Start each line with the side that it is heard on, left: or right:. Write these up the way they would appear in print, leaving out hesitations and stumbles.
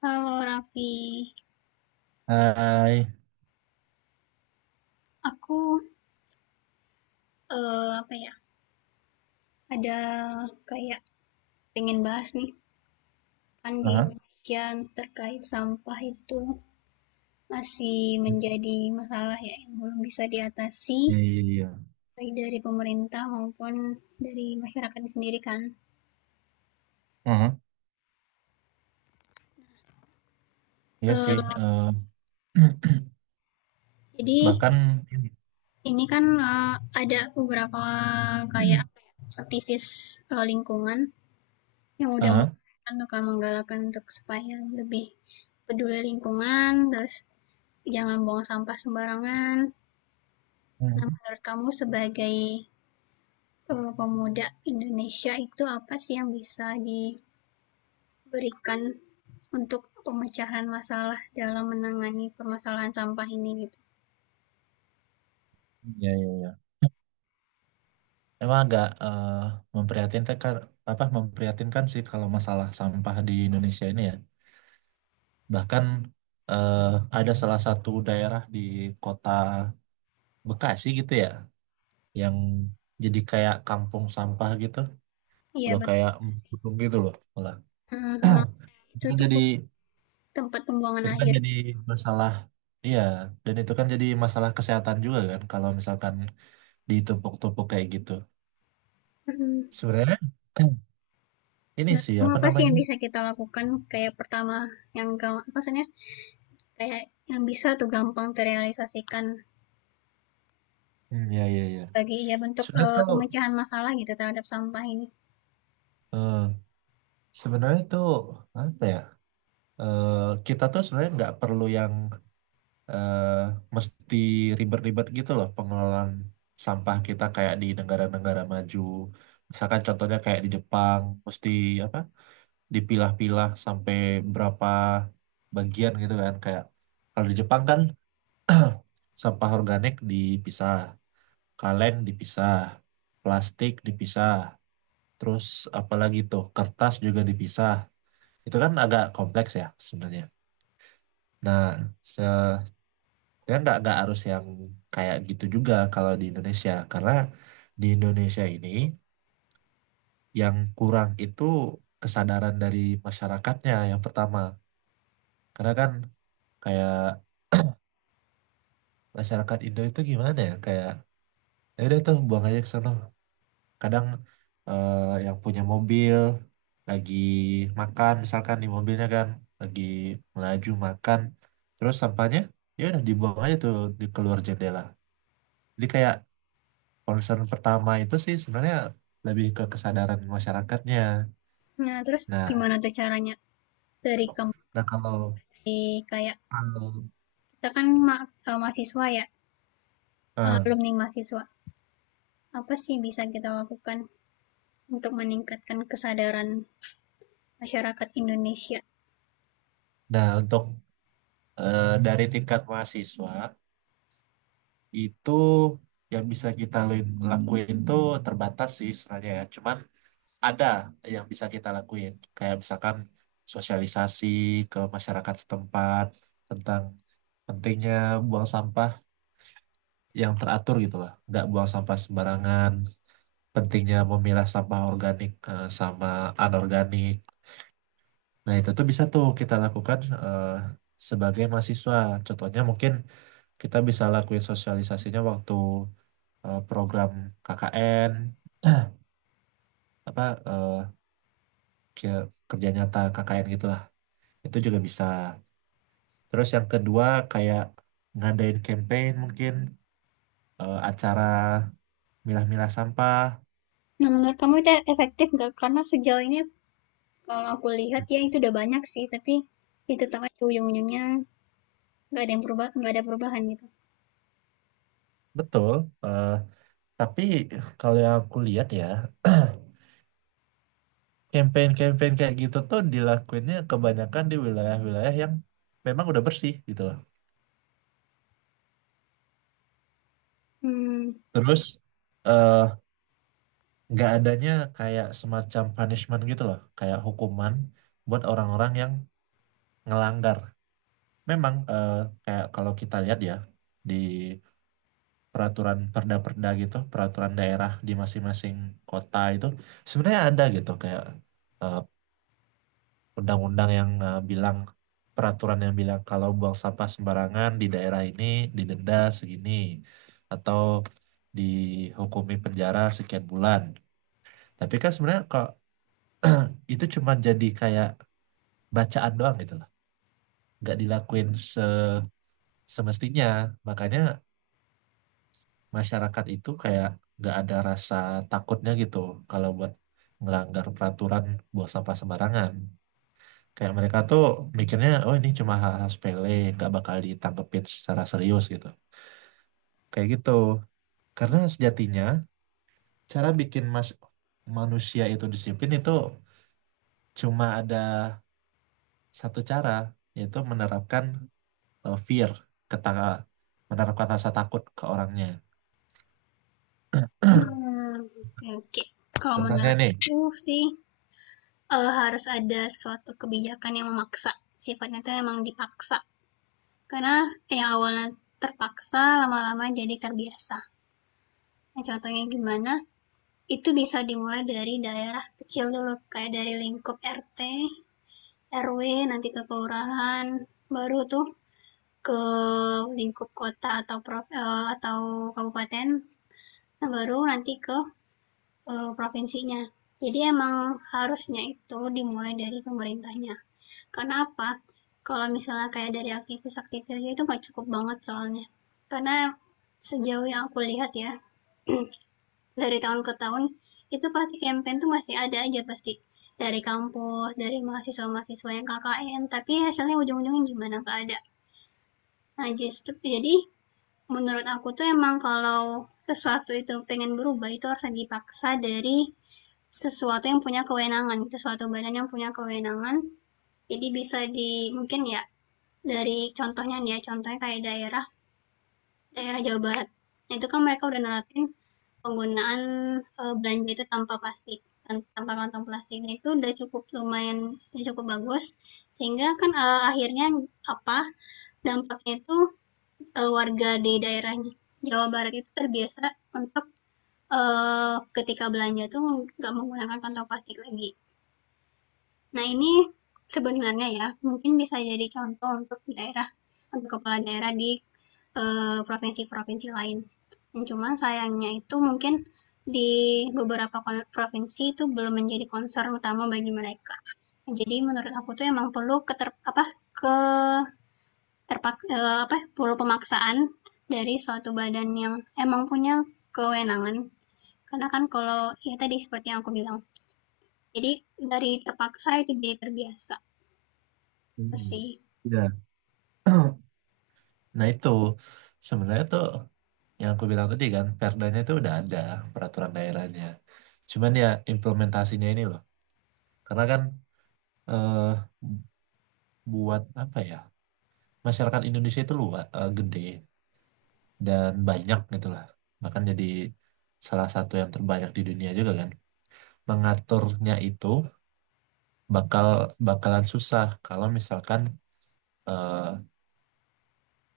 left: Kalau Raffi,
right: Hai.
left: aku, eee, apa ya, ada kayak pengen bahas nih, kan di
right: Aha.
left: Indonesia terkait sampah itu masih menjadi masalah ya yang belum bisa diatasi,
right: Iya, iya, iya,
left: baik dari pemerintah maupun dari masyarakat sendiri kan.
right: aha. Iya
left: Eee,
right: sih.
left: jadi
right: Bahkan,
left: ini kan, eee, ada beberapa aktivis, lingkungan yang udah
right: aha,
left: menggalakkan menggalakkan untuk supaya lebih peduli lingkungan, terus jangan buang sampah sembarangan. Nah, menurut kamu sebagai, pemuda Indonesia itu apa sih yang bisa diberikan untuk pemecahan masalah dalam menangani permasalahan sampah ini gitu?
right: iya iya iya. Emang agak memprihatinkan, apa memprihatinkan sih kalau masalah sampah di Indonesia ini ya. Bahkan eh, ada salah satu daerah di kota Bekasi gitu ya, yang jadi kayak kampung sampah gitu,
left: Iya
right: udah
left: betul,
right: kayak
left: terima kasih.
right: embung gitu loh, malah.
left: Mhm, emang itu
right: Itu
left: tuh
right: jadi
left: tempat pembuangan
right: Itu kan
left: akhir.
right: jadi masalah, iya, dan itu kan jadi masalah kesehatan juga kan, kalau misalkan ditumpuk-tumpuk kayak gitu.
left: Hmm.
right: Sebenarnya ini
left: Nah,
right: sih
left: kamu
right: apa
left: apa sih
right: namanya?
left: yang bisa kita lakukan, kayak pertama yang ga, maksudnya kayak yang bisa tuh gampang terrealisasikan
right: Hmm, ya, ya, ya.
left: bagi ya bentuk,
right: Sebenarnya tuh,
left: pemecahan masalah gitu terhadap sampah ini?
right: eh, sebenarnya tuh apa ya? Eh, kita tuh sebenarnya nggak perlu yang eh, mesti ribet-ribet gitu loh pengelolaan sampah kita kayak di negara-negara maju. Misalkan contohnya kayak di Jepang, mesti apa? Dipilah-pilah sampai berapa bagian gitu kan, kayak kalau di Jepang kan sampah organik dipisah, kaleng dipisah, plastik dipisah, terus apalagi tuh kertas juga dipisah. Itu kan agak kompleks ya sebenarnya. Nah, se ya nggak harus yang kayak gitu juga kalau di Indonesia, karena di Indonesia ini yang kurang itu kesadaran dari masyarakatnya yang pertama. Karena kan kayak masyarakat Indo itu gimana ya, kayak ya udah tuh buang aja ke sono, kadang eh, yang punya mobil lagi makan misalkan, di mobilnya kan lagi melaju makan terus sampahnya ya udah dibuang aja tuh di keluar jendela. Jadi kayak concern pertama itu sih sebenarnya lebih ke kesadaran masyarakatnya.
left: Nah, terus
right: nah
left: gimana tuh caranya dari kamu
right: nah kalau
left: kayak
right: kalau
left: kita kan mahasiswa ya, eh,
right: eh,
left: alumni mahasiswa. Apa sih bisa kita lakukan untuk meningkatkan kesadaran masyarakat Indonesia?
right: nah untuk dari tingkat mahasiswa itu yang bisa kita lakuin tuh terbatas sih sebenarnya ya. Cuman ada yang bisa kita lakuin. Kayak misalkan sosialisasi ke masyarakat setempat tentang pentingnya buang sampah yang teratur gitu lah. Nggak buang sampah sembarangan. Pentingnya memilah sampah organik sama anorganik. Nah itu tuh bisa tuh kita lakukan sebagai mahasiswa. Contohnya mungkin kita bisa lakuin sosialisasinya waktu program KKN, apa eh, ke- kerja nyata KKN gitulah itu juga bisa. Terus yang kedua, kayak ngadain campaign mungkin, acara milah-milah sampah.
left: Nah, menurut kamu itu efektif nggak? Karena sejauh ini kalau aku lihat ya itu udah banyak sih, tapi itu tetap aja ujung-ujungnya nggak ada yang berubah, nggak ada perubahan gitu.
right: Betul, eh, tapi kalau yang aku lihat ya campaign-campaign kayak gitu tuh dilakuinnya kebanyakan di wilayah-wilayah yang memang udah bersih gitu loh.
left: Hmm.
right: Terus eh, nggak adanya kayak semacam punishment gitu loh, kayak hukuman buat orang-orang yang ngelanggar. Memang kayak kalau kita lihat ya di peraturan perda-perda gitu, peraturan daerah di masing-masing kota itu sebenarnya ada gitu, kayak eh, undang-undang yang bilang, peraturan yang bilang kalau buang sampah sembarangan di daerah ini didenda segini, atau dihukumi penjara sekian bulan. Tapi kan sebenarnya kok itu cuma jadi kayak bacaan doang gitu loh, nggak dilakuin semestinya. Makanya masyarakat itu kayak nggak ada rasa takutnya gitu kalau buat ngelanggar peraturan buang sampah sembarangan. Kayak mereka tuh mikirnya, oh, ini cuma hal-hal sepele, nggak bakal ditangkepin secara serius gitu, kayak gitu. Karena sejatinya cara bikin manusia itu disiplin itu cuma ada satu cara, yaitu menerapkan fear, kata, menerapkan rasa takut ke orangnya.
left: Hmm, oke oke. Kalau
right: Contohnya
left: menurut
right: nih.
left: aku sih, harus ada suatu kebijakan yang memaksa, sifatnya itu memang dipaksa. Karena yang awalnya terpaksa, lama-lama jadi terbiasa. Nah, contohnya gimana, itu bisa dimulai dari daerah kecil dulu, kayak dari lingkup RT, RW, nanti ke kelurahan, baru tuh ke lingkup kota atau atau kabupaten, nah baru nanti ke provinsinya. Jadi emang harusnya itu dimulai dari pemerintahnya. Karena apa? Kalau misalnya kayak dari aktivis-aktivis itu nggak cukup banget soalnya. Karena sejauh yang aku lihat ya, dari tahun ke tahun itu pasti campaign tuh masih ada aja pasti. Dari kampus, dari mahasiswa-mahasiswa yang KKN, tapi hasilnya ujung-ujungnya gimana? Nggak ada. Nah, justru jadi menurut aku tuh emang kalau sesuatu itu pengen berubah itu harus dipaksa dari sesuatu yang punya kewenangan, sesuatu badan yang punya kewenangan. Jadi bisa di mungkin ya dari contohnya nih ya, contohnya kayak daerah daerah Jawa Barat. Nah, itu kan mereka udah nerapin penggunaan eh, belanja itu tanpa plastik, tanpa kantong plastik. Nah, itu udah cukup lumayan, udah cukup bagus. Sehingga kan eh, akhirnya apa dampaknya itu, warga di daerah Jawa Barat itu terbiasa untuk, ketika belanja tuh nggak menggunakan kantong plastik lagi. Nah, ini sebenarnya ya, mungkin bisa jadi contoh untuk daerah, untuk kepala daerah di, provinsi-provinsi lain. Cuman sayangnya itu mungkin di beberapa provinsi itu belum menjadi concern utama bagi mereka. Jadi menurut aku tuh emang perlu keter apa, ke terpak eh, apa perlu pemaksaan dari suatu badan yang emang punya kewenangan, karena kan kalau ya tadi seperti yang aku bilang, jadi dari terpaksa itu jadi terbiasa, itu
right: Hmm.
left: sih.
right: Ya. Nah itu sebenarnya tuh yang aku bilang tadi kan, perdanya itu udah ada, peraturan daerahnya. Cuman ya implementasinya ini loh, karena kan eh, buat apa ya, masyarakat Indonesia itu luas, gede dan banyak gitu lah. Bahkan jadi salah satu yang terbanyak di dunia juga kan. Mengaturnya itu bakal bakalan susah kalau misalkan eh,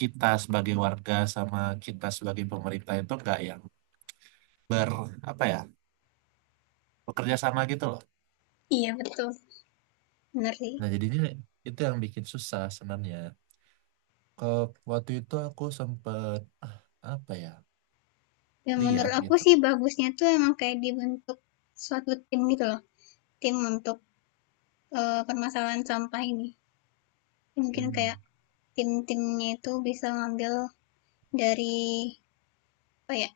right: kita sebagai warga sama kita sebagai pemerintah itu nggak yang ber apa ya, bekerja sama gitu loh.
left: Iya betul, bener sih.
right: Nah jadinya itu yang bikin susah sebenarnya. Ke Waktu itu aku sempet apa ya
left: Dan
right: lihat
left: menurut aku
right: gitu.
left: sih bagusnya tuh emang kayak dibentuk suatu tim gitu loh, tim untuk eh, permasalahan sampah ini, mungkin kayak
right: Hmm.
left: tim-timnya itu bisa ngambil dari apa ya,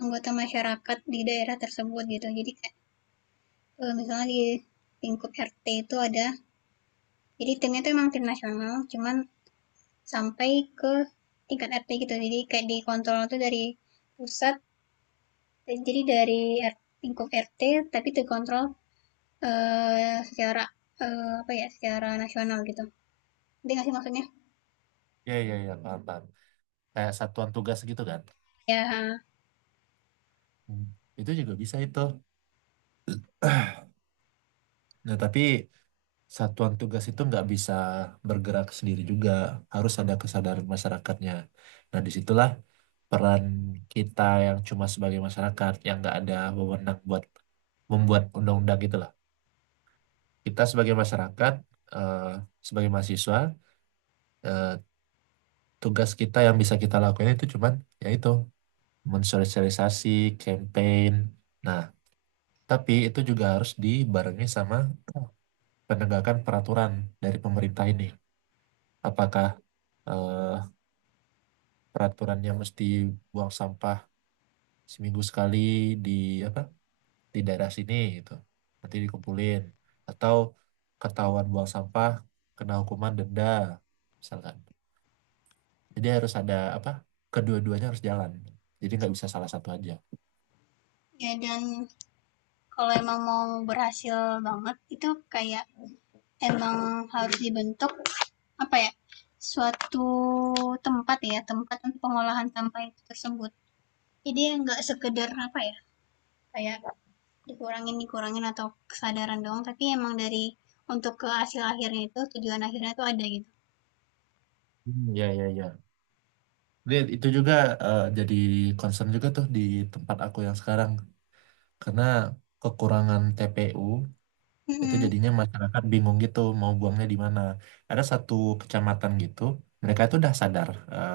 left: anggota masyarakat di daerah tersebut gitu, jadi eh, misalnya di lingkup RT itu ada, jadi timnya itu emang tim nasional cuman sampai ke tingkat RT gitu, jadi kayak dikontrol itu dari pusat, jadi dari lingkup RT tapi dikontrol eh, secara eh, apa ya, secara nasional gitu, nanti nggak sih maksudnya.
right: Ya, ya, ya, paham paham. Kayak satuan tugas gitu kan.
left: Ya
right: Hmm. Itu juga bisa itu. Nah tapi satuan tugas itu nggak bisa bergerak sendiri juga, harus ada kesadaran masyarakatnya. Nah, disitulah peran kita yang cuma sebagai masyarakat yang nggak ada wewenang buat membuat undang-undang gitu lah. Kita sebagai masyarakat, eh, sebagai mahasiswa, eh, tugas kita yang bisa kita lakukan itu cuman, yaitu mensosialisasi, campaign. Nah, tapi itu juga harus dibarengi sama penegakan peraturan dari pemerintah ini. Apakah eh, peraturannya mesti buang sampah seminggu sekali di apa, di daerah sini gitu, nanti dikumpulin, atau ketahuan buang sampah kena hukuman denda misalkan. Jadi harus ada apa, kedua-duanya harus jalan, jadi nggak bisa salah satu aja.
left: ya, dan kalau emang mau berhasil banget itu kayak emang harus dibentuk apa ya, suatu tempat, ya tempat untuk pengolahan sampah itu tersebut. Jadi nggak sekedar apa ya, kayak dikurangin dikurangin atau kesadaran doang, tapi emang dari untuk ke hasil akhirnya itu, tujuan akhirnya itu ada gitu.
right: Hmm, ya, ya, ya. Jadi itu juga jadi concern juga tuh di tempat aku yang sekarang, karena kekurangan TPU. Itu
left: Mhm.
right: jadinya masyarakat bingung gitu mau buangnya di mana. Ada satu kecamatan gitu, mereka itu udah sadar eh,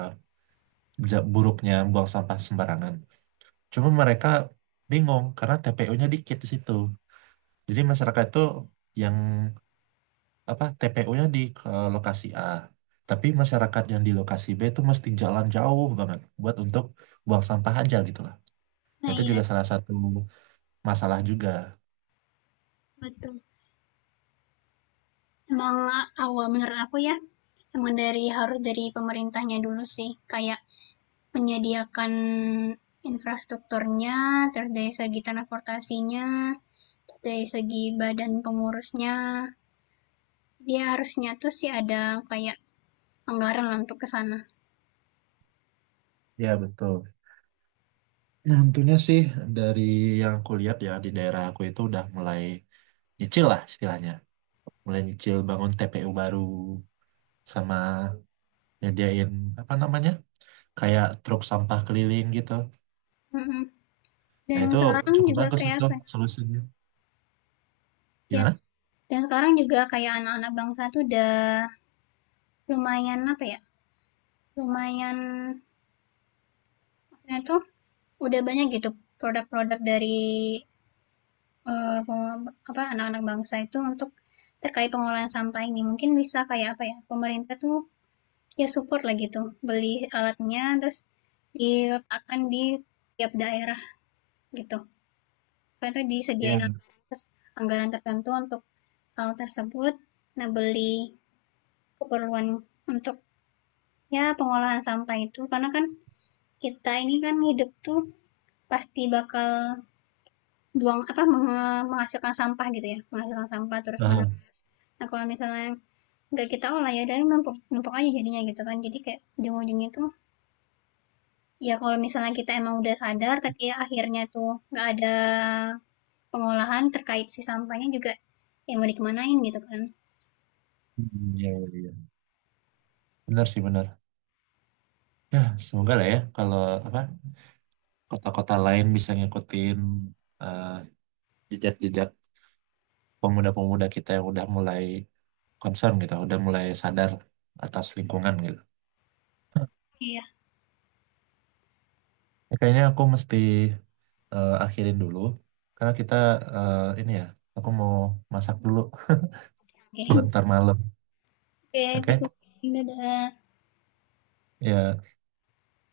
right: buruknya buang sampah sembarangan. Cuma mereka bingung karena TPU-nya dikit di situ. Jadi masyarakat itu yang apa, TPU-nya di ke lokasi A, tapi masyarakat yang di lokasi B itu mesti jalan jauh banget buat untuk buang sampah aja gitu lah.
left: Nah
right: Itu
left: iya
right: juga salah satu masalah juga.
left: betul. Emang awal menurut aku ya, emang dari harus dari pemerintahnya dulu sih, kayak menyediakan infrastrukturnya, terus dari segi transportasinya, terus dari segi badan pengurusnya, dia harusnya tuh sih ada kayak anggaran lah untuk kesana.
right: Ya betul. Nah, tentunya sih dari yang aku lihat ya, di daerah aku itu udah mulai nyicil lah istilahnya. Mulai nyicil bangun TPU baru, sama nyediain apa namanya? Kayak truk sampah keliling gitu.
left: Mhm.
right: Nah,
left: Dan
right: itu
left: sekarang
right: cukup
left: juga
right: bagus
left: kayak
right: itu
left: apa ya,
right: solusinya.
left: iya,
right: Gimana?
left: dan sekarang juga kayak anak-anak bangsa tuh udah lumayan apa ya, lumayan maksudnya tuh udah banyak gitu produk-produk dari eh, peng- apa anak-anak bangsa itu untuk terkait pengolahan sampah ini. Mungkin bisa kayak apa ya, pemerintah tuh ya support lah gitu, beli alatnya terus diletakkan di tiap daerah gitu. Karena disediain
right: Iya.
left: anggaran, terus anggaran tertentu untuk hal tersebut. Nah, beli keperluan untuk ya pengolahan sampah itu, karena kan kita ini kan hidup tuh pasti bakal buang apa menghasilkan sampah gitu, ya menghasilkan sampah terus
right: Aha.
left: menerus. Nah kalau misalnya nggak kita olah ya, dari numpuk numpuk aja jadinya gitu kan, jadi kayak ujung-ujungnya tuh ya kalau misalnya kita emang udah sadar tapi ya akhirnya tuh nggak ada pengolahan terkait si sampahnya juga, yang mau dikemanain gitu kan.
right: Hmm, iya, iya, iya. Benar sih, benar. Ya, semoga lah ya, kalau apa, kota-kota lain bisa ngikutin eh, jejak-jejak pemuda-pemuda kita yang udah mulai concern gitu, udah mulai sadar atas lingkungan gitu.
left: Iya,
right: Ya, kayaknya aku mesti akhirin dulu karena kita eh, ini ya, aku mau masak dulu buat
left: oke
right: ntar malam.
left: oke,
right: Oke.
left: pikir, dadah.
right: Ya,